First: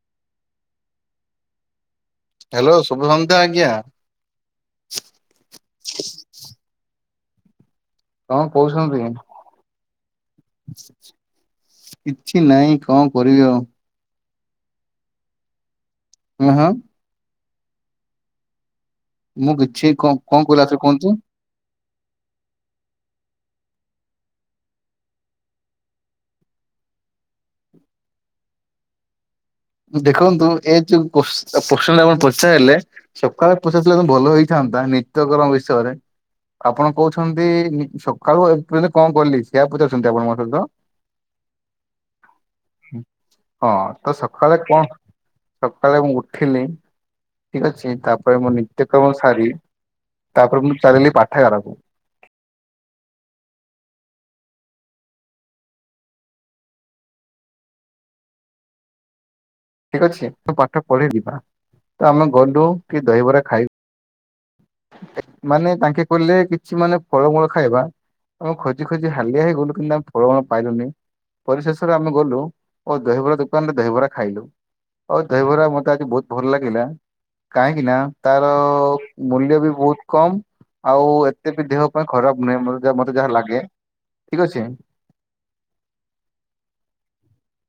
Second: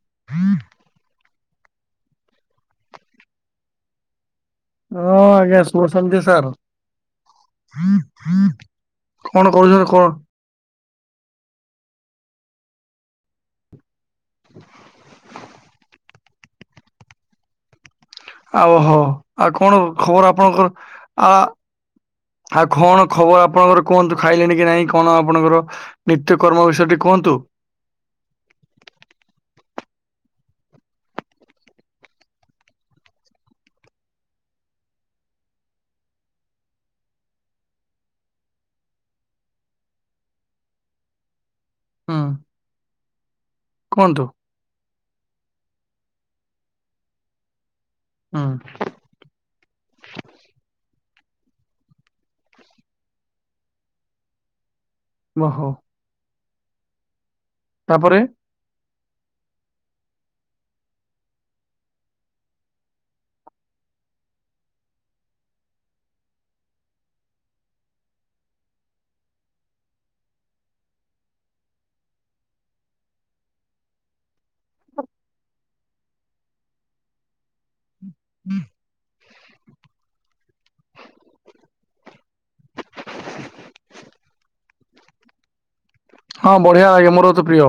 [inaudible] Hello ଶୁଭ ସନ୍ଧ୍ୟା ଆଜ୍ଞା। ହଁ ଆଜ୍ଞା ଶୁଭ ସନ୍ଧ୍ୟା ସାର୍। କଣ କହୁଛନ୍ତି? କଣ କରୁଛନ୍ତି କଣ କିଛି ନାହିଁ କଣ କରିବି ଆଉ। [inaudible] ହଁ ହଁ। ଆଉହୋ ମୁଁ ଆଉ କଣ କିଛି ଖବର କଣ କହିଲା ଆଉଥରେ ଆପଣଙ୍କର କୁହନ୍ତୁ ଆ ଆଉ କଣ? ଖବର ଆପଣଙ୍କର କୁହନ୍ତୁ ଖାଇଲେଣି କି ନାଇଁ କଣ ଆପଣଙ୍କର ନିତ୍ୟ କର୍ମ ବିଷୟ କୁହନ୍ତୁ। ଦେଖନ୍ତୁ ଏ ଯୋଉ ପ୍ରଶ୍ନ ଆପଣ ପଚାରିଲେ ସକାଳେ ପଚାରିଲେ ଭଲ ହେଇଥାନ୍ତା। ନା ନିତ୍ୟକର୍ମ ବିଷୟରେ ଆପଣ କହୁଛନ୍ତି ସକାଳୁ ଏପର୍ଯ୍ୟନ୍ତ କଣ କଲି ସେୟଆ ପଚାରୁଛନ୍ତି ଆପଣ ମୋତେ ତ ହୁଁ। ହଁ ତ କୁହନ୍ତୁ ସ କଣ ସକାଳେ ମୁଁ ଉଠିଲି ଠିକ ଅଛି ତାପରେ ହୁଁ ମୁଁ ନିତ୍ୟକ୍ରମ ସାରି ତାପରେ ମୁଁ ଚାଲିଲି ପାଠ [unintelligible] ଠୋ ରଖୁ। ଓହୋ। ତାପରେ ଠିକ ଅଛି ତୁ ପାଠ ପଢେ ଯିବା ତ ଆମେ ଗଲୁ କି ଦହିବରା ଖାଇବୁ ମାନେ ତାଙ୍କେ କହିଲେ କିଛି ମାନେ ଫଳମୂଳ ଖାଇବା ଆଉ ଖୋଜି ଖୋଜି ହାଲିଆ ହେଇଗଲୁ କିନ୍ତୁ ଆମେ ଫଳ ମୂଳ ପାଇଲୁନି। ପରିଶେଷରେ ଆମେ ଗଲୁ ଓ ଦହିବରା ଦୋକାନରେ ଦହିବରା ଖାଇଲୁ। ହଉ ଦହିବରା ମତେ ଆଜି ବହୁତ ଭଲ ଲାଗିଲା କାହିଁକି ନା ତାର ମୂଲ୍ୟ ବି ବହୁତ କମ ଆଉ ଏତେ ବି ଦେହ ପାଇଁ ଖରାପ ନୁହେଁ ମତେ ଯାହା ଲାଗେ। ଠିକ ଅଛି। ହଁ ବଢିଆ ଆଜ୍ଞା ମୋର ତ ପ୍ରିୟ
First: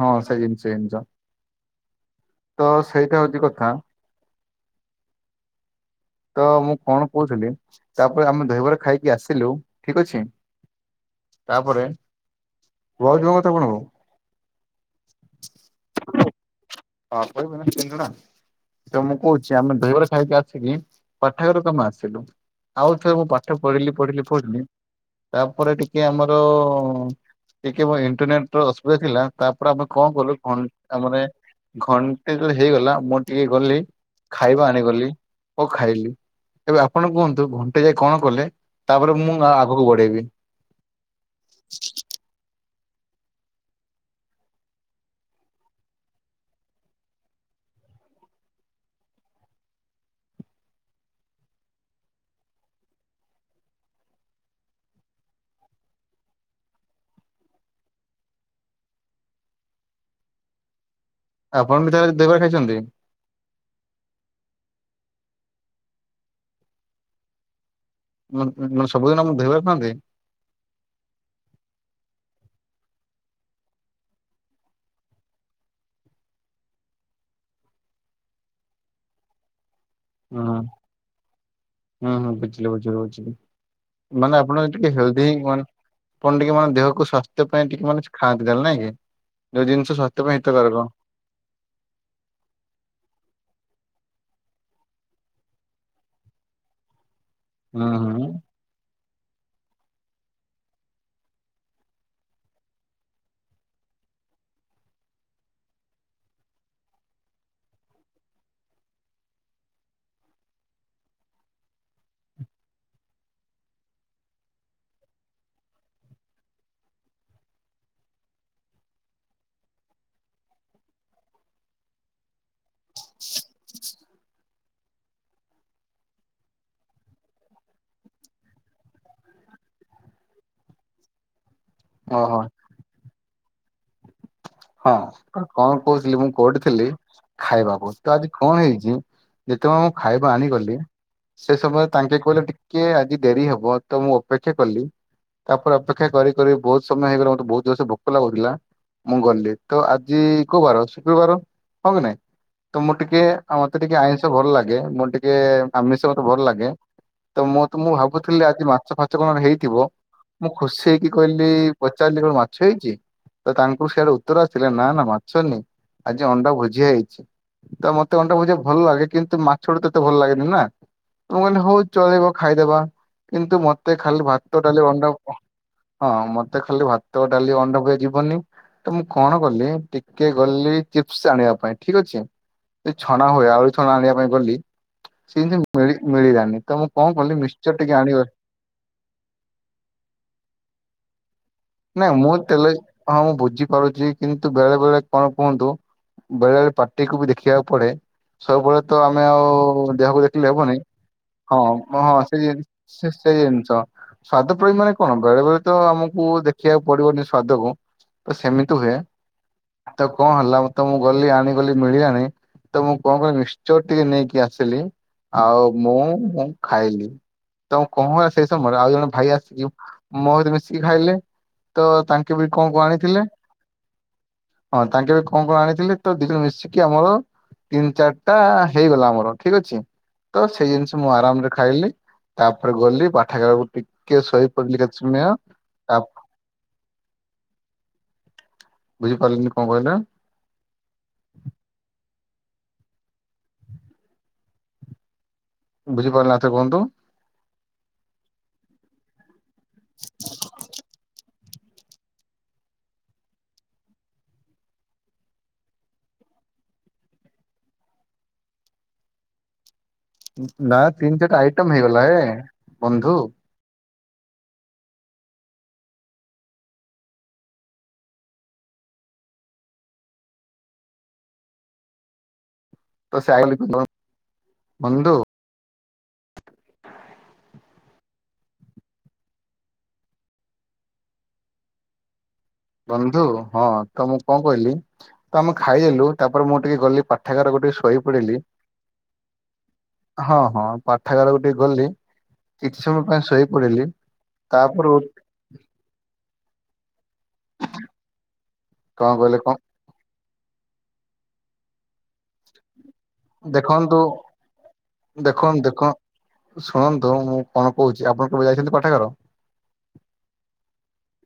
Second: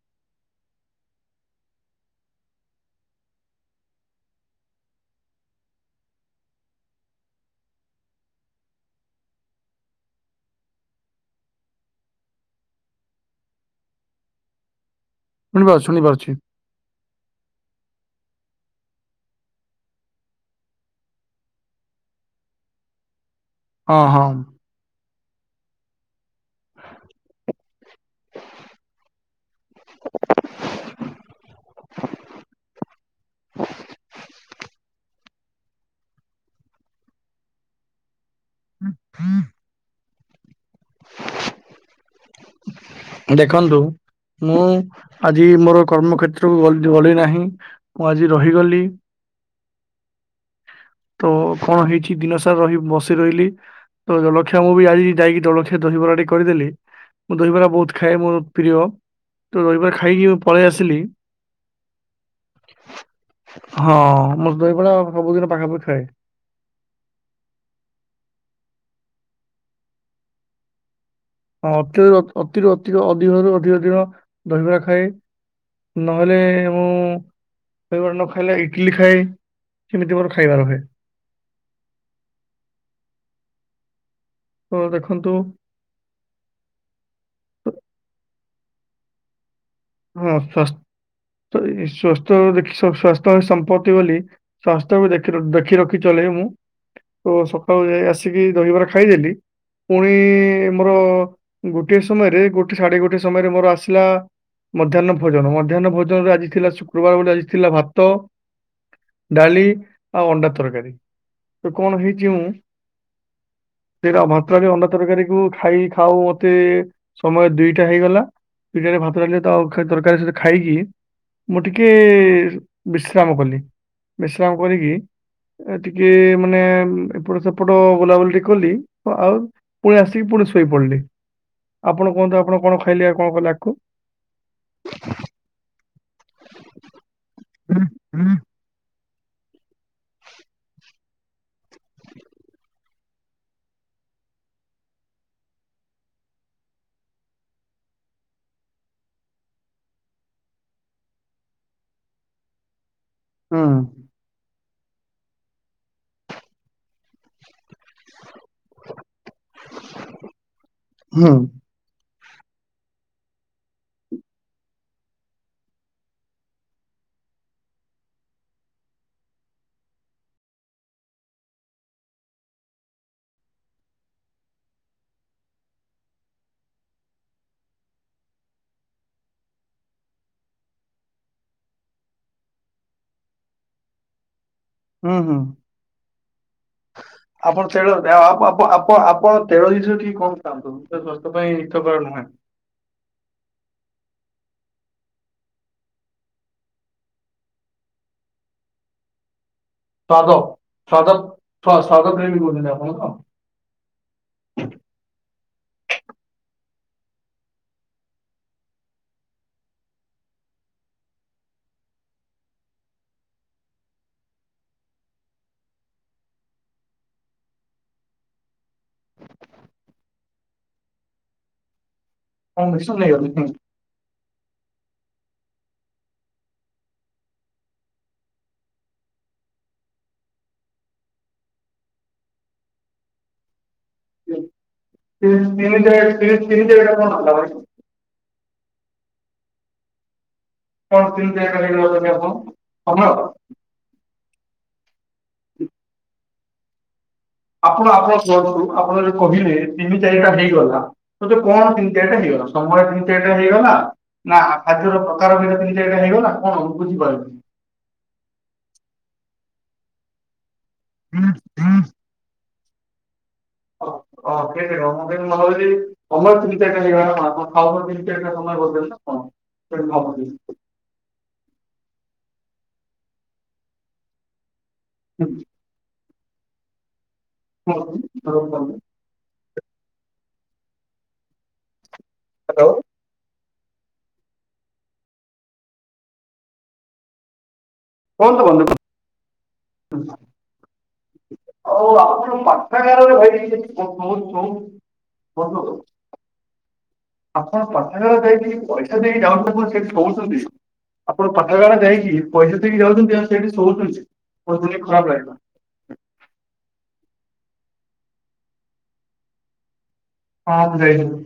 ହଁ ସେଇ ଜିନିଷ ସେଇ ଜିନିଷ ତ ସେଇଟା ହଉଛି କଥା। ତ ମୁଁ କଣ କହୁଥିଲି ତାପରେ ଆମେ ଦହିବରା ଖାଇକି ଆସିଲୁ ଠିକ ଅଛି ତାପରେ ଭାଉଜ ଙ୍କ କଥା କଣ ହବ? ଶୁଣିପାରଛି ଶୁଣିପାରୁଛି। । [unintelligible] ତ ମୁଁ କହୁଛି, ଆମେ ଦହିବରା ଖାଇକି ଆସିକି, ପାଠାଗାରୁକୁ କମେ ଆସିଲୁ? ଆଉ ଥରେ ମୁଁ ପା ଠ ପଢିଲି ହଁ ହଁ ପଢିଲି ପଢିଲି। ତା'ପରେ ଟିକେ ଆମର-ଅ-ଅଁ ଟିକେ ମୋ ଇଣ୍ଟରନେଟ୍ ର ଅସୁବିଧା ଥିଲା। ତା'ପରେ ଆମେ କଣ କଲୁ କଣ ଆମନେ ଘଣ୍ଟେ ତ, ହେଇଗଲା ମୁଁ ଟିକେ ଗଲି। ଖାଇବା ଆଣିଗଲି ଓ ଖାଇଲି। ଏବେ, ଆପଣ କୁହନ୍ତୁ ଘଣ୍ଟେ ଯାଏ କଣ କଲେ? ତା'ପରେ ମୁଁ ଆଗକୁ ବଢେଇବି। ଦେଖନ୍ତୁ। ମୁଁ, ଆଜି ମୋର କର୍ମକ୍ଷେତ୍ରକୁ ଗ-ଗଲି ନାହିଁ। ମୁଁ ଆଜି ରହିଗଲି। ହ। ତ କଣ ହେଇଛି, ଦିନସାରା ରହି ବସି ରହିଲି। ତ ଜଲଖିଆ ମୁଁ ବି ଆଜି ଯାଇକି ଜଳଖିଆ ସେ ଦହିବରା ଟି କରିଦେଲି, ମୁଁ ଦହିବରା ବହୁତ ଖାଏ ମୋର ପ୍ରିୟ। ତ, ଦହିବରା ଖାଇକି ମୁଁ ପଳେଇ ଆସିଲି। ଆପଣ ବି ତାହେଲେ ଦହିବରା ଖାଇଛନ୍ତି? ହଁ, ମୋର ଦହିବର। ସବୁ ଦିନ ପାଖାପଖି ଖାଏ। ମୁଁ, ଉଁ ସବୁଦିନ ମୁଁ ଦହିବରା ଖାଆନ୍ତି? ହଁ, ଅତି ଅତିରୁ ଅତି ଅଧିକରୁ ଅଧିକ ଦିନ ଦହିବରା ଖାଏ। ନହେଲେ, ମୁଁ ଦହିବରା ନ ଖାଇଲେ ଇଟିଲି ଖାଏ। ସେମିତି ମୋର ହଁ, ଖାଇବା ରହେ ହଁହଁ, ବୁଝିଲି ବୁଝି ବୁଝିଲି। ମାନେ ଆପଣ ତ ଟିକେ ହେଲ୍ଦି, ଦେଖନ୍ତୁ ମାନେ! ଆପଣ ଟିକେ ମାନେ, ଦେହକୁ ସ୍ଵାସ୍ଥ୍ୟ ପାଇଁ ଟିକେ ମାନେ କିଛି ଖାଆନ୍ତି। ଜାଲ ନାହିଁ କି? ଯୋଉ ଜିନିଷ ସ୍ୱାସ୍ଥ୍ୟ ପାଇଁ ହଁ, ସସ୍ ହିତକାରକ। ତ ସ୍ୱସ୍ଥ ଦେଖି ସ୍ଵାସ୍ଥ୍ୟ ହି ସମ୍ପଦ। କି ବୋଲି ସ୍ୱାସ୍ଥ୍ୟ କୁ ଦେଖି ର! ଦେଖି ରଖି ଚଲେଇ ମୁଁ ତ, ସକାଳୁ ହୁଁ ଯାଇ ହୁଁ ଆସିକି ଦହିବାର ଖାଇଦେଲି। ପୁଣି ମୋର ଗୋଟଏ ସମୟରେ, ଗୋଟେ ସାଢେ ଗୋଟେ ସମୟରେ ମୋର ଆସିଲା ମଧ୍ୟାହ୍ନ ଭୋଜନ! ମଧ୍ୟାହ୍ନ ଭୋଜନରେ ଆଜି ଥିଲା, ଶୁକ୍ରବାର ବୋଲି ଆଜି ଥିଲା ଭାତ, ଡାଲି, ଆଉ ଅଣ୍ଡା ତରକାରୀ। ତ କଣ ହେଇଛି ମୁଁ! । ସେଇଟା ଭାତ ଅଣ୍ଡା ତରକାରୀକୁ ଖାଇ, ଖାଉ ମତେ ସମୟ ଦିଟା ହେଇଗଲା। ପିଠାରେ ଭାତ ଡାଲି ତ ଆଉ ଖେ, ତରକାରୀ ସହିତ ଖାଇକି ମୁଁ ଟିକେ-ଏ ବିଶ୍ରାମ କଲି। ବିଶ୍ରାମ କରିକି ଟିକେ ଏ ମାନେ, ଏପଟ ସେପଟ ବୁଲାବୁଲି ଟିକେ କଲି। ଆଉ, ପୁଣି ଆସିକି ପୁଣି ପୁଣି ଶୋଇପଡିଲି। ଆପଣ, କୁହନ୍ତୁ ଓହୋ ଆପଣ କଣ ଖାଇଲେ? ଆଉ, କଣ କଲେ ଆଗକୁ? ହଁ, କଣ କହୁଥିଲି? ମୁଁ କୋଉଠି ଥିଲି, ଖାଇବାକୁ! ତ ଆଜି ହୁଁ କଣ ହେଇଛି? ଯେତେବେଳେ ମୁଁ ଖାଇଆ କୁ ଆଣି ଗଲି ସେ ସମୟରେ ତାଙ୍କେ କହିଲେ ଟିକେ ଆଜି ଦେରି ହବ। ତ ମୁଁ ଅପେକ୍ଷା କଲି। ତା'ପରେ ଅପେକ୍ଷା କରି କରି ବହୁତ ସମୟ ହେଇଗଲା। ମୋତେ ବହୁତ ଜୋର୍ ସେ ଭୋକ ଲାଗୁଥିଲା, ମୁଁ ଗଲି। ତ ଆଜି କୋଉ ବାର? ଶୁକ୍ରବାର! ହଁ କି ନାଇଁ! ତ ମୋ ଟିକେ, ହୁଁ ମତେ ଟିକେ ଆଇଁଷ ଭଲ ଲାଗେ। ମୁଁ ଟିକେ ଆମିଷ, ମତେ ଭଲ ଲାଗେ। ତ ମୁଁ ତ ମୁଁ ଭାବୁଥିଲି, ଆଜି ମାଛ ଫାଛ କଣ ହେଇଥିବ? ମୁଁ ଖୁସି ହେଇକି କହିଲି ପଚାରିଲି କଣ ମାଛ ହେଇଛି? ତ ତାଙ୍କୁ ସିଆଡୁ ଉ ଉତ୍ତର ଆସିଲା। ନା, ନା, ମାଛ ନି! ଆଜି ଅଣ୍ଡା ଭୋଜିଆ ହେଇଛି। ତ ମୋତେ ଅଣ୍ଡା ଭୋଜିଆ ଭଲ ଲାଗେ। କିନ୍ତୁ, ମାଛଟୁ ତ ଏତେ ଭଲ ଲାଗେନି ନା! ମୁଁ କହିଲି, ହଉ ଚଳିବ ଖାଇଦବା। କିନ୍ତୁ, ମତେ ଖାଲି ଭାତ ଡାଲି ଅଣ୍ଡା ହଁ, ମତେ ଖାଲି ଭାତ, ଡାଲି, ଅଣ୍ଡାଭୁଯା ଯିବନି। ତ, ମୁଁ କଣ କଲି? ଟିକେ ଗଲି ଚିପ୍ସ ଆଣିବା ପାଇଁ ଠିକ୍ ଅଛି। ସେ ଛଣା ହୁଏ। ଆଉରି ଛଣା ଆଣିିବା ପାଇଁ ଗଲି। ହୁଁ, ହୁଁ, ସେ ଜିନିଷ ମିଳି ମିଳିଲାନି ତ ମୁଁ କଣ କଲି ଆପଣ ମିକ୍ସଚର ତେଳ ଟିକେ ଆଣିବା ଆପ ଆପ ଆପ ତେଳ [inaudible] ନାଇଁ, ନୁହେଁ ମୁଁ ତେଲ ଜି ହଁ ମୁଁ ବୁଝି ପାରୁଛି। କିନ୍ତୁ, ବେଳେ ବେଳେ କଣ କୁହନ୍ତୁ? ବେଳେ ବେଳେ ପାର୍ଟିକୁୁ ବି ଦେଖିବାକୁ ପଡେ। ସବୁବେଳେ ତ ଆମେ ଆଉ ଓ ଦେହକୁ ସ୍ୱାଦ ଦେଖିଲେ ହେବନାଇଁ। ସ୍ୱାଦ ହଁ ସ୍ୱା- ସ୍ୱାଦ ହଁ ସେ ପ୍ରେମୀ କହୁଛନ୍ତି ଆପଣ ତ ସେ ସେଇ ଜିନିଷ ସ୍ବାଦ ପ୍ରଇ ମାନେ କଣ ବେଳେବେଳେ ତ ଆମକୁ ଦେଖିବାକୁ ପଡିବନି ସ୍ଵାଦକୁ ତ ସେମିତି ହୁଏ। ତ କଣ ହେଲା ତ ମୁଁ ଗଲି ଆଣିଗଲି ମିଳିିଲାନି। ତ ମୁଁ କଣ କହିଲି ମିଶ୍ଚର ଟିକେ ନେଇକି ଆସିଲି ଆଉ ମୁଁ ମୁଁ ଖାଇଲି। ତ କଣ ହେଲା ସେ ସମୟରେ ଆଉ ଜଣେ ଭାଇ ଆସିକି ମୋ ସହିତ ମିଶିକି ଖାଇଲେ ତ ତାଙ୍କ କେବେ କଣ କରିବାକୁ ମିଶନ ଆଣିଥିଲେ? ନେଇଗଲେ ହୁଁ। ହଁ ତାଙ୍କେ ବି କଣ କଣ ଆଣିଥିଲେ ତ ଦି ଜଣ ମିଶିକି ଆମର ତିନି ଚାରିଟା ହେଇଗଲା ଆମର ଠିକ ଅଛି। ତ ସେଇ ଜିନିଷ ମୁଁ ଆରାମ ରେ ଖାଇଲି ତାପରେ ଗଲି ପାଠାଗାରକୁ ଟିକେ ଶୋଇ ତିନି ଚ ତିନି ଚାରଟା ଫଣ ଆଲା ଭ [unintelligible] ବୁଝିପାରିଲିନି କଣ କହିଲ? [inaudible] ବୁଝିପାରିଲିନି ଆଉ ଥରେ କୁହନ୍ତୁ? ଆପଣ ଆପଣ ତରଫରୁ ଆପଣ ଯଦି କହିଲେ ତିନି ଚାରିଟା ହେଇଗଲା ତତେ କଣ ତିନି ଚାରିଟା ହେଇଗଲା? ସମୟରେ ତିନି ଚାରିଟା ହେଇଗଲା ନା ଖାଦ୍ୟର ପ୍ରକାର ଭ ତିନି ଚାରିଟା ହେଇଗଲା କଣ ବୁଝିପାରୁନି? [inaudible] ନା ତିନି ଚାରିଟା ଆଇଟମ ହେଇଗଲା ଏ ବନ୍ଧୁ। ହଁ। ହଁ ସେ ମତେ ଭାବଛି କମର ତିନି ଚାରିଟା ହେଇଗ ଖ ତିନି ଚାରିା ସମୟ ବଦ ନା କଣ? [inaudible] ତ ସେ ଆଗ ବନ୍ଦୁ [inaudible] ହ୍ୟାଲୋ ବନ୍ଧୁ। ହଁ ତ ମୁଁ କଣ କହିଲି ତ ଆମେ ଖାଇଦେଲୁ ତାପରେ ମୁଁ ଟିକେ ଗଲି ପାଠାଗାରକୁ ଟିକେ ଶୋଇ ଶୋଇ ପଡିଲି। ହୁଁ। ହଁ ହଁ ପାଠାଗାରକୁ ଟିକେ ଗଲି ହଉ ଆପଣ କିଛି ସମୟ ପାଠାଗାରରେ ପାଇଁ ଶୋଇ ଭାଇ ପଡିଲି [unintelligible] ତାପରେ ବନ୍ଧୁ ଆପଣ ପାଠାଗାରକୁ ଯାଇକି ପଇସା କଣ ଦେଇକି କହିଲେ କଣ ଯାଉଛନ୍ତି କ ସେଠି ଶୋଉଛନ୍ତି ଆପଣ ପାଠାଗାରା ଯାଇକି ପଇସା ଦେଇକି ଯାଉଛନ୍ତି। ଆଉ ସେଇଠି ଦେଖନ୍ତୁ ଶୋଉଛନ୍ତି ବହୁତ ଶୁଣିକି ଖରାପ ଲାଗିଲା ଦେଖନ୍ତୁ ଦେଖ ଶୁଣନ୍ତୁ ତ ମୁଁ କଣ କହୁଛି ଆପଣ କେବେ ଯାଇଛନ୍ତି ପାଠାଗାର? ହଁ ମୁଁ ଯାଇଥିଲି।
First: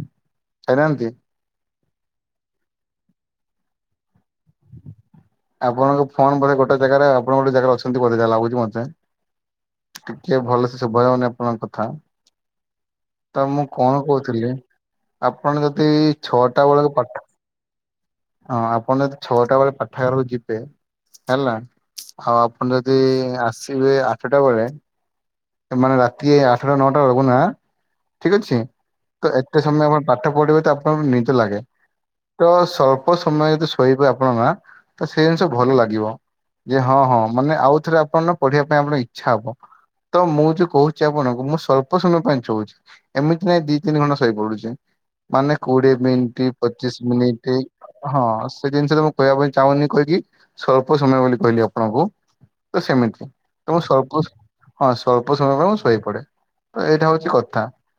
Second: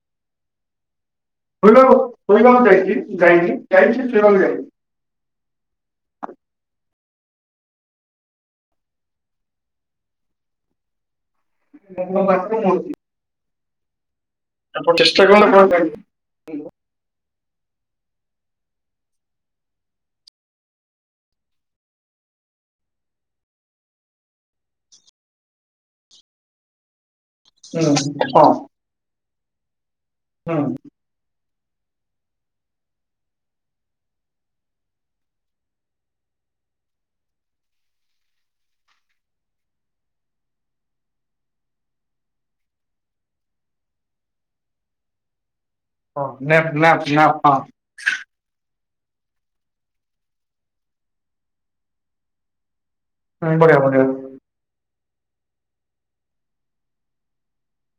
ଯାଇନାହାନ୍ତି? [unintelligible] ଯାଇଛି ଯାଇଛିି ଯାଇଛି । ଆପଣଙ୍କ ଫୋନ ବୋଧେ ଗୋଟେ ଜାଗାରେ ଆପଣ ଗୋଟେ ଜାଗାରେ ଅଛନ୍ତି ବୋଧେ। ଯାହା ଲାଗୁଛି ମତେ ଟିକେ ଭଲସେ ଶୁଭାଯାଉନି [unintelligible] ତ ମୁଁ କଣ କହୁଥିଲି ଆପଣ ଚେଷ୍ଟା କରନ୍ତୁ ଆପଣ ହୁଁ ଯଦି ଛଅଟା ବେଳକୁ ପାଠା ହଁ। ଆପଣ ଯଦି ଛଅଟା ବେଳେ ପାଠାଗାରକୁ ଯିବେ। ହେଲା ଆଉ ଆପଣ ଯଦି ଆସିବେ ଆଠଟା ବେଳେ ମାନେ ରାତି ଆଠଟା ନଅଟା ବେଳକୁ। ନା ହୁଁ ଠିକ ହଁ। ଅଛି ତ ଏତେ ସମୟ ଆପଣ ପାଠ ପଢିବେ ହୁଁ ତ ଆପଣଙ୍କୁ ନିଦ ଲାଗେ। ତ ସ୍ୱଳ୍ପ ସମୟ ଯଦି ଶୋଇବେ ଆପଣଙ୍କ ନା। ତ ସେଇ ଜିନିଷ ଭଲ ଲାଗିବ। ଯେ ହଁ ହଁ। ମାନେ ଆଉ ଥରେ ଆପଣ ନା ପଢିବା ପାଇଁ ଆପଣ ଇଚ୍ଛା ହବ। ତ ମୁଁ ଯୋଉ କହୁଛି ଆପଣଙ୍କୁ ମୁଁ ସ୍ୱଳ୍ପ ସମୟ ପାଇଁ ଶୋଉଛି। ଏମିତି ନାଇଁ ଦି ତିନି ଘଣ୍ଟା ଶୋଇପଡୁଛି। ମାନେ କୋଡିଏ ହଁ ମିନିଟ୍, ନ୍ୟାପ୍ ନ୍ୟାପ୍ ପଚିଶ ନ୍ୟାପ୍ ମିନିଟ୍। ହଁ ସେ ଜିନିଷଟା କହିବା ପାଇଁ ଚାହୁଁନି କହିକି ସ୍ୱଳ୍ପ ସମୟ ବୋଲି କହିଲି ଆପଣଙ୍କୁ। ତ ସେମିତି ହଁ ତ ବଢିଆ ମୁଁ ବଢିଆ ସ୍ୱଳ୍ପ ହଁ ସ୍ୱଳ୍ପ ସମୟ ପାଇଁ ମୁଁ ଶୋଇପଡେ। ତ ଏଇଟା ହଉଛି କଥା।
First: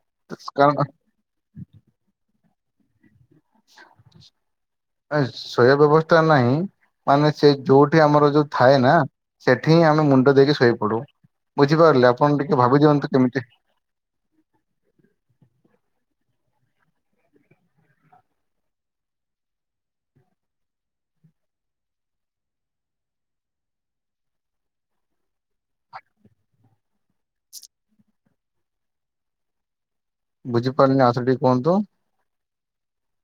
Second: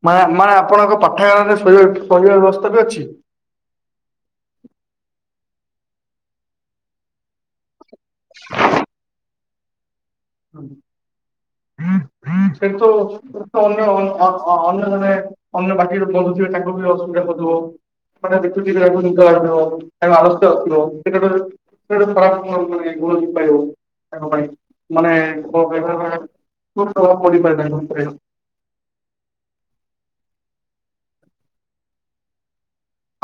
ମା ମା କାରଣ ଆପଣଙ୍କ ପାଠାଗାରରେ ଶୋଇବା ପଢ଼ିବା ବ୍ୟବସ୍ଥା ବି ଅଛି? ଏଁ ଶୋଇବା ବ୍ୟବସ୍ଥା ନାହିଁ ମାନେ ସେ ଯୋଉ ସେଠି ଆମର ଯୋଉ ଥାଏ ନା ସେଠି ହିଁ ଆମେ ମୁଣ୍ଡ ଦେଇକି ଶୋଇପଡୁ। ବୁଝିପାରିଲେ ଆପଣ ଟିକେ ଭାବି ସେତ ଦିଅନ୍ତୁ କେମିତି ତ ଅନ୍ୟ ଅ ଅ ଅ ଅନ୍ୟ ଜଣେ ଅନ୍ୟ। [unintelligible] ଥିବେ ତାଙ୍କୁ ବି ଅସୁବିଧା ହୋଉଥୁବ? ମାନେ ଦେଖୁଥିବେ [unintelligible] ଏବଂ ଆଳସ୍ୟ ଆସିବ। [unintelligible] ହେଟା ଗୋଟେ ଖରାପ ଗୁଣ ହବନି କାଇଁ ଗୁଣ ହେଇପାରିବ ତାଙ୍କ ପାଇଁ। ମାନେ କୋଉ ବିଭାଗରେ। [unintelligible] [inaudible] ବୁଝିପାରିନି ଆଉଥରେ ଟିକେ କୁହନ୍ତୁ?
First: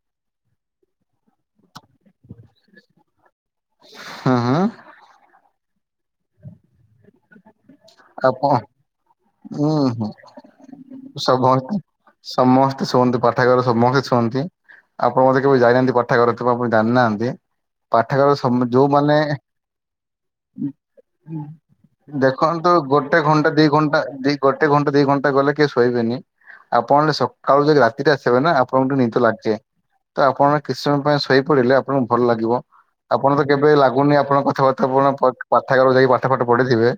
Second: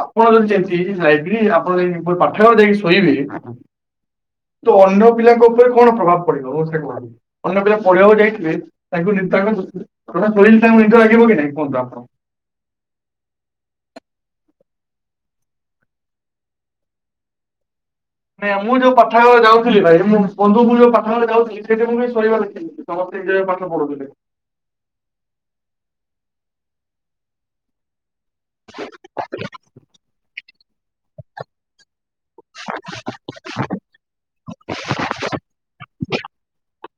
ଆପଣ ଯଦି ଯେମିିତି ଯାଇ [unintelligible] ଆପଣ ଯାଇକି ଫୁଣି ପାଠାଗାରରେ ଯାଇକି ଶୋଇବେ ହୁଁ ହୁଁ ତ ଅନ୍ୟ ପିଲାଙ୍କ ଉପରେ କଣ ପ୍ରଭାବ ପଡିବ ମତେ ସେଇଆ କୁହନ୍ତୁ। ଅନ୍ୟ ପିଲା ପଢ଼ିଆକୁ ଆପଣ ଯାଇଥିବେ ତାଙ୍କୁ ନିଦ ତାଙ୍କୁ ହୁଁ ହୁଁ ତମେ ଶୋଇଲେ ତାଙ୍କୁ ନିଦ ଲାଗିବ କି ନାଇଁ ସମସ୍ତେ କୁହନ୍ତୁ ଆପଣ? ସମସ୍ତେ ଶୁଅନ୍ତି ପାଠାଗାରରେ ସମସ୍ତେ ଶୁଅନ୍ତି। ଆପଣ ବୋଧେ କେବେ ଯାଇନାହାନ୍ତି ପାଠାଗାର ଏଥିପାଇଁ ଆପଣ ଜାଣନାହାନ୍ତି। ନାଇଁ ମୁଁ ଯୋଉ ପାଠାଗାରରେ ଯାଉଥିଲି ଭାଇ ମୁଁ ବନ୍ଧୁ ମୁଁ ଯୋଉ ପାଠାଗାରରେ ଯାଉଥିଲି ସେଇଠି ମୁଁ ବି ଶୋଇବା କଣ ତ ଦେଖିଥିଲି। ସମସ୍ତେ ଗୋଟେ ନିଜ ନିଜ ଘଣ୍ଟା ପାଠ ଦି ଘଣ୍ଟା ପଢୁଥିଲେ। ଦି ଗୋଟେ ଘଣ୍ଟା ଦି ଘଣ୍ଟା ଗଲେ କିଏ ଶୋଇବେନି। ଆପଣ ସକାଳୁ ଯାଇକି ରାତିଟା ଆସିବେ ନା ଆପଣଙ୍କୁ ଟିକେ ନିଦ ଲାଗିଯାଏ ତ ଆପଣ କିଛି ସମୟ ପାଇଁ ଶୋଇପଡ଼ିଲେ ଆପଣଙ୍କୁ ଭଲ ଲାଗିବ ଆପଣ ତ କେବେ ଲାଗୁନି ଆପଣଙ୍କ [unintelligible] କଥା ଆପଣ ପ ପାଠାଗାରକୁ ଯାଇକି ପାଠ ଫାଟ ପଢିଥିବେ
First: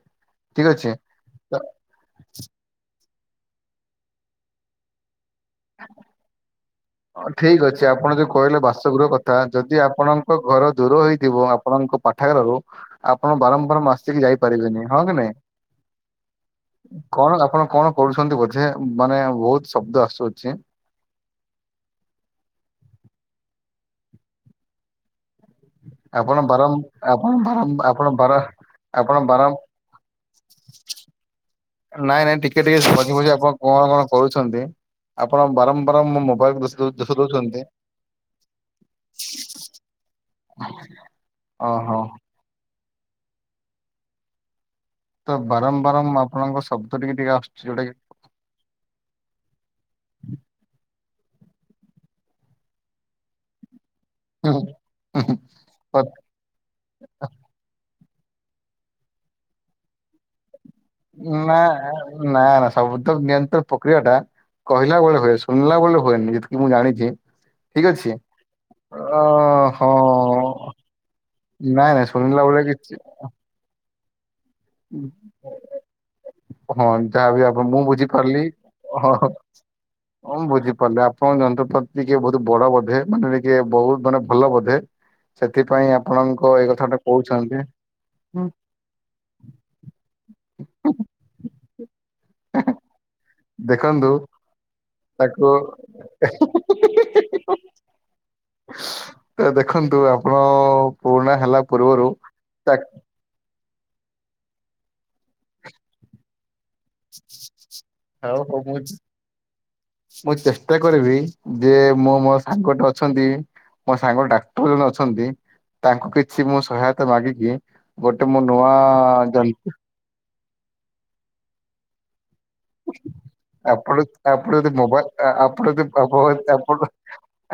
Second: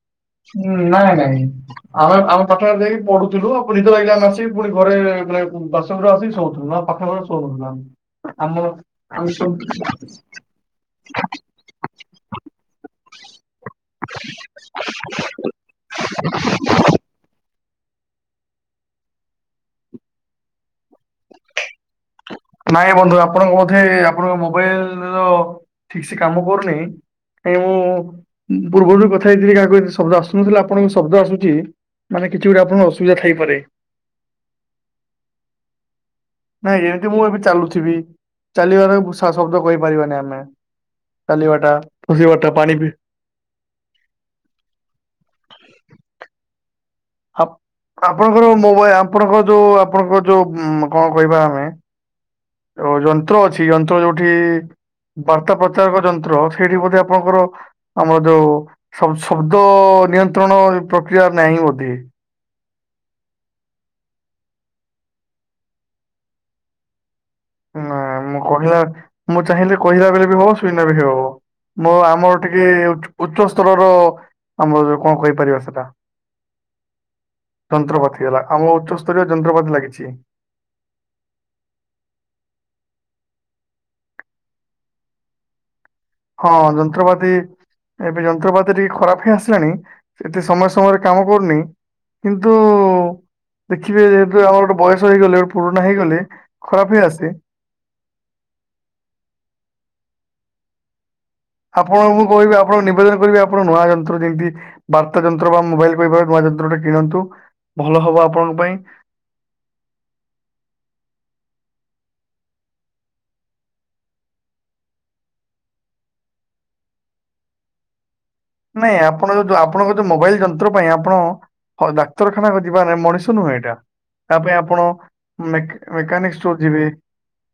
ଠିକ ଅଛି। ନାଇଁ ନାଇଁ ତ ଆମେ ଆମ ପାଠାଗାର ଯାଇକି ପଢୁଥୁଲୁ ନିଦ ଲାଗିଲେ ଆମେ ଆସିକି ଫୁଣି ଘରେ ମାନେ ବାସଗୃହ ଆସିକି ଶୋଉଥୁଲୁ ନ ହଁ ଠିକ ଅଛି ଆପଣ ଯୋଉ କହିଲେ ବାସଗୃହ ଆମେ କଥା ସବୁ ଯଦି ଆପଣଙ୍କ ଘର ଦୂର ହେଇଥିବ ଆପଣ ଙ୍କ ପାଠାଗାରରୁ ଆପଣ ବାରମ୍ବାର ମାସିକି ଯାଇପାରିବେନି ହଁ କି ନାଇଁ? କଣ ଆପଣ କଣ କରୁଛନ୍ତି ବୋଝେ ମାନେ ବୋହୁତୁ ଶବ୍ଦ ଆସୁଛି। ନାଇଁ ବନ୍ଧୁ ଆପଣଙ୍କ ବୋଧେ ଆପଣଙ୍କ ମୋବାଇଲର ଠିକ ସେ ଆପଣ କାମ କରୁନି। ବାରମ୍ବ ଆପଣ କାହିଁକି ବାରମ୍ବ ଆପଣ ବାର ମୁଁ ପୂର୍ବରୁ ବି ଆପଣ କଥା ହେଇଥିଲି ବାରମ୍ବ କାହାକୁ ଏତେ ଶବ୍ଦ ଆସୁନଥିଲା ଆପଣଙ୍କୁ ଶବ୍ଦ ଆସୁଚି। ନାଇଁ ନାଇଁ ଟିକେ ଟିକେ ମଝିରେ ମଝିରେ ଆପଣ କଣ କଣ କରୁଛନ୍ତି ଆପଣ ବାରମ୍ବାରମ୍ ନାଇଁ ଏମିତି ମୁଁ ଏବେ ଚାଲୁଥିବି ଚାଲିବାର ଶ ଶବ୍ଦ କହିପାରିବାନି ଆମେ। ଚାଲିବା ଟା ଓହୋ ବସିବା ଟା ପାଣି ପି ତ ବାରମ୍ବାରମ୍ ଆପଣଙ୍କ ସବ ଆପ୍ ଆପଣଙ୍କର ମୋବାଇ ଆପଣଙ୍କର ଯୋଉ ଆପଣଙ୍କର ଯୋଉ ମୋ କଁ କହିବା ଆମେ ଯ ଯନ୍ତ୍ର ଅଛି ଯନ୍ ତମେ ଯୋଉଠି ହୁଁ, ବାର୍ତ୍ତା ପ୍ରଚାରକ ଯନ୍ତ୍ର ସେଇଠି ବୋଧେ ଆପଣଙ୍କର ଆମର ଯୋଉ ଶବ ଶବ୍ଦ ନିୟନ୍ତ୍ରଣ ପ୍ରକ୍ରିୟା ନାଁ ନାହିଁ ବୋଧେ ନାଁ ନାଁ ଶବ୍ଦ ନିୟନ୍ତ୍ରଣ ପକ୍ରିୟା ଟା କହିଲା ବୋଳେ ହୁଏ ଶୁଣିଲା ବୋଳେ ହୁଏନି ଯେତିକି ମୁଁ ଜାଣିଚି ଠିକ ନା, ଅଛି ମୁଁ କହିଲା ଅଁ ମୁଁ ଚାହିଁଲେ କହିଲା ବେଳେ ବି ହବ ହଁ। ଶୁଣିଲା ବି ହବ। ମୋ ନାଇଁ ନାଇଁ ଆମର ଶୁଣିଲା ବୋଳେ ଟିକେ କିିଛି ଉଚ୍ଚ ଉଚ୍ଚ ସ୍ତରର ଆମର ଯୋଉ କଁ କହିପାରିବା ସେଟା। ହଁ ଯାହାବି ଆପଣ ମୁଁ ଯନ୍ତ୍ରପାତି ହେଲା ବୁଝିପାରିଲି ଆମ ହଁ ଉଚ୍ଚସ୍ତରୀୟ ହଁ ଯନ୍ତ୍ରପାତି ଲାଗିଛି ହଁ ମୁଁଁ ବୁଝିପାରିଲି ଆପଣ ଯନ୍ତ୍ରପାତି ଟିକେ ବୋହୁତ ବଡ ବୋଧେ ମାନେ ଟିକେ ବୋହୁତ ମାନେ ଭଲ ବୋଧେ ସେଥିପାଇଁ ଆ ହଁ ଯନ୍ତ୍ରପାତି ଏବେ ହୁଁ, ଯନ୍ତ୍ରପାତି ଟିକେ ଖରାପ ହେଇ ଆସେ ସିଲାଣି ଏତେ ସମୟ ସମୟରେ କାମ କରୁନି କିନ୍ତୁ ଦେଖିବେ ଦେଖନ୍ତୁ ଯେହେତୁ ଆମର ଗୋଟେ ବୟସ ହେଇଗଲେ ତାକୁ ପୁରୁଣା ହେଇଗଲେ ଖରାପ ହେଇ ଆସେ ତ ଦେଖନ୍ତୁ ଆପଣ ପୁରୁଣା ହେଲା ପୂର୍ବରୁ ଆପଣଙ୍କୁ କହିବି ତା ଆପଣଙ୍କୁ ନିବେଦନ କରିବି ଆପ ଆପଣ ନୂଆ ଯନ୍ତ୍ର ଯେମିତି ବାର୍ତ୍ତା ଯନ୍ତ୍ର ବା ମୋବାଇଲ [unintelligible] ନୂଆ ଯନ୍ତ୍ର ଟା କିଣନ୍ତୁ ଭଲ ହବ ହଉ ଆପଣଙ୍କ ହଉ ପାଇଁ। ମୁଁ ମୁଁ ଚେଷ୍ଟା କରିବି ଯେ ମୁଁ ମୋ ସାଙ୍ଗ ଟେ ଅଛନ୍ତି ମୋ ସାଙ୍ଗ ଡାକ୍ତର ଜଣେ ଅଛନ୍ତି। ତାଙ୍କୁ କିଛି ମୁଁ ସହାୟତା ମାଗିକି ଗୋ ନାଇଁ ଆପଣ ଯଉ ଆପଣଙ୍କ ଯଉ ମୋବାଇଲ ଯନ୍ତ୍ର ପାଇଁ ଆପଣ ହ ଡା ଡାକ୍ତରଖାନା ଯିବା ନାଇଁ ମଣିଷ ନୁହେଁ ଏଇଟା ଆପଣ ତା ପାଇଁ ଯଦି ଆପଣ ମୋବାଇଲ ଆ- ଆପଣ ମେକ ଯଦି ଆପଣ ମେକାନିକ୍ ଷ୍ଟୋର ଆପଣ ଯିବେ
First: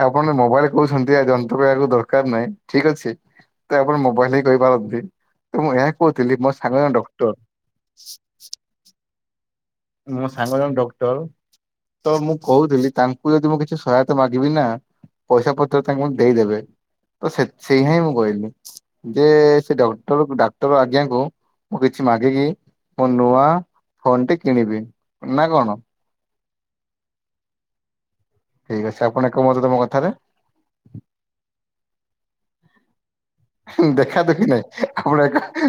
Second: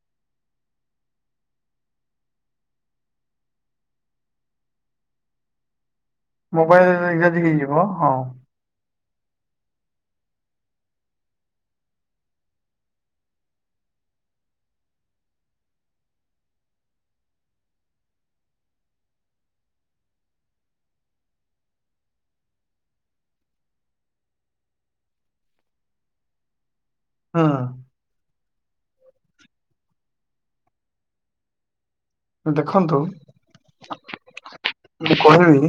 ଆପଣ ମୋବାଇଲ୍ କହୁଛନ୍ତି ଆ ଯନ୍ତ୍ର କହିବାକୁ ଦରକାର ନାହିଁ। ଠିକ୍ ଅଛି ତ ଆପଣ ମୋବାଇଲ ହି କହିପାରନ୍ତି ତ ମୁଁ ଏହା କହୁଥିଲି ମୋ ସାଙ୍ଗ ଜଣେ ମୋବାଇଲ ଡକ୍ଟର ଯଦି ହେଇଯିବ ହଁ ମୋ ସାଙ୍ଗ ଜଣେ ଡକ୍ଟର ତ ମୁଁ କହୁଥିଲି ତାଙ୍କୁ ଯଦି ମୁଁ କିଛି ସହାୟତା ମାଗିବି ନା? ପଇସା ପତ୍ର ତାକୁ ଦେଇଦେବେ। ତ ସେ ସେଇ ହାଇଁ ମୁଁ କହିଲି ଯେ ସେ ଡକ୍ଟର ଡାକ୍ଟର ଆଜ୍ଞା କୁ ମୁଁ କିଛି ମାଗିକି ମୋ ନୂଆ ଫୋନ ଟି କିଣିବି ନା କଣ? ହଁ। ଠିକ ଅଛି ଆପଣ ଏକମତ ତ ମୋ କଥାରେ ଦେଖନ୍ତୁ। ଦେଖା ଦେଖି ନାଇଁ ମୁଁ ଆପଣ କହିବି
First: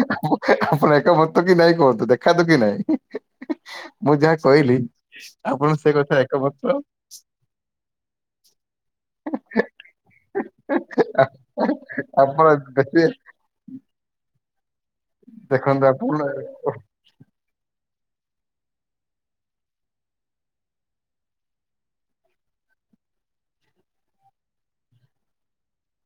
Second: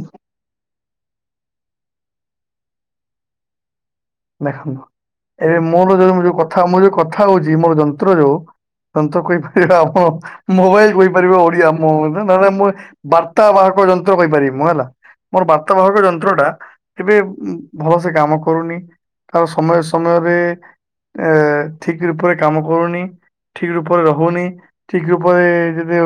ଆପଣ ମତ କି ନାଇଁ କୁହନ୍ତୁ ଦେଖାନ୍ତୁ କି ନାଇଁ। ମୁଁ ଯାହା କହିଲି ଦେଖନ୍ତୁ ଏବେ ଆପଣ ସେ ମୋର ଯୋଉ ଯୋଉ କଥା ଏକମତ ମୋ ଯୋଉ କଥା ହଉଛି ମୋର ଯନ୍ତ୍ର ଯୋଉ ତ ତ କହିପାରିବା ଆମ ମୋବାଇଲ କହିପାରିବା ଓଡିଆ ଆପଣ ଦେଖି ବାର୍ତ୍ତା ବାହକ ଯନ୍ତ୍ର କହିପାରିବି ମୁଁ ହେଲା। ମୋର ବାର୍ତ୍ତା ଦେଖନ୍ତୁ ବାହକ ଯନ୍ତ୍ର ଟା ଆପଣ କେବେ ଭଲସେ କାମ କରୁନି। ତାର ସମୟ ସମୟରେ ଏ ଠିକ୍ ରୂପରେ କାମ କରୁନି। ଠିକ୍ ରୂପରେ ରହୁନି ଠିକ୍ ରୂପରେ ଯଦି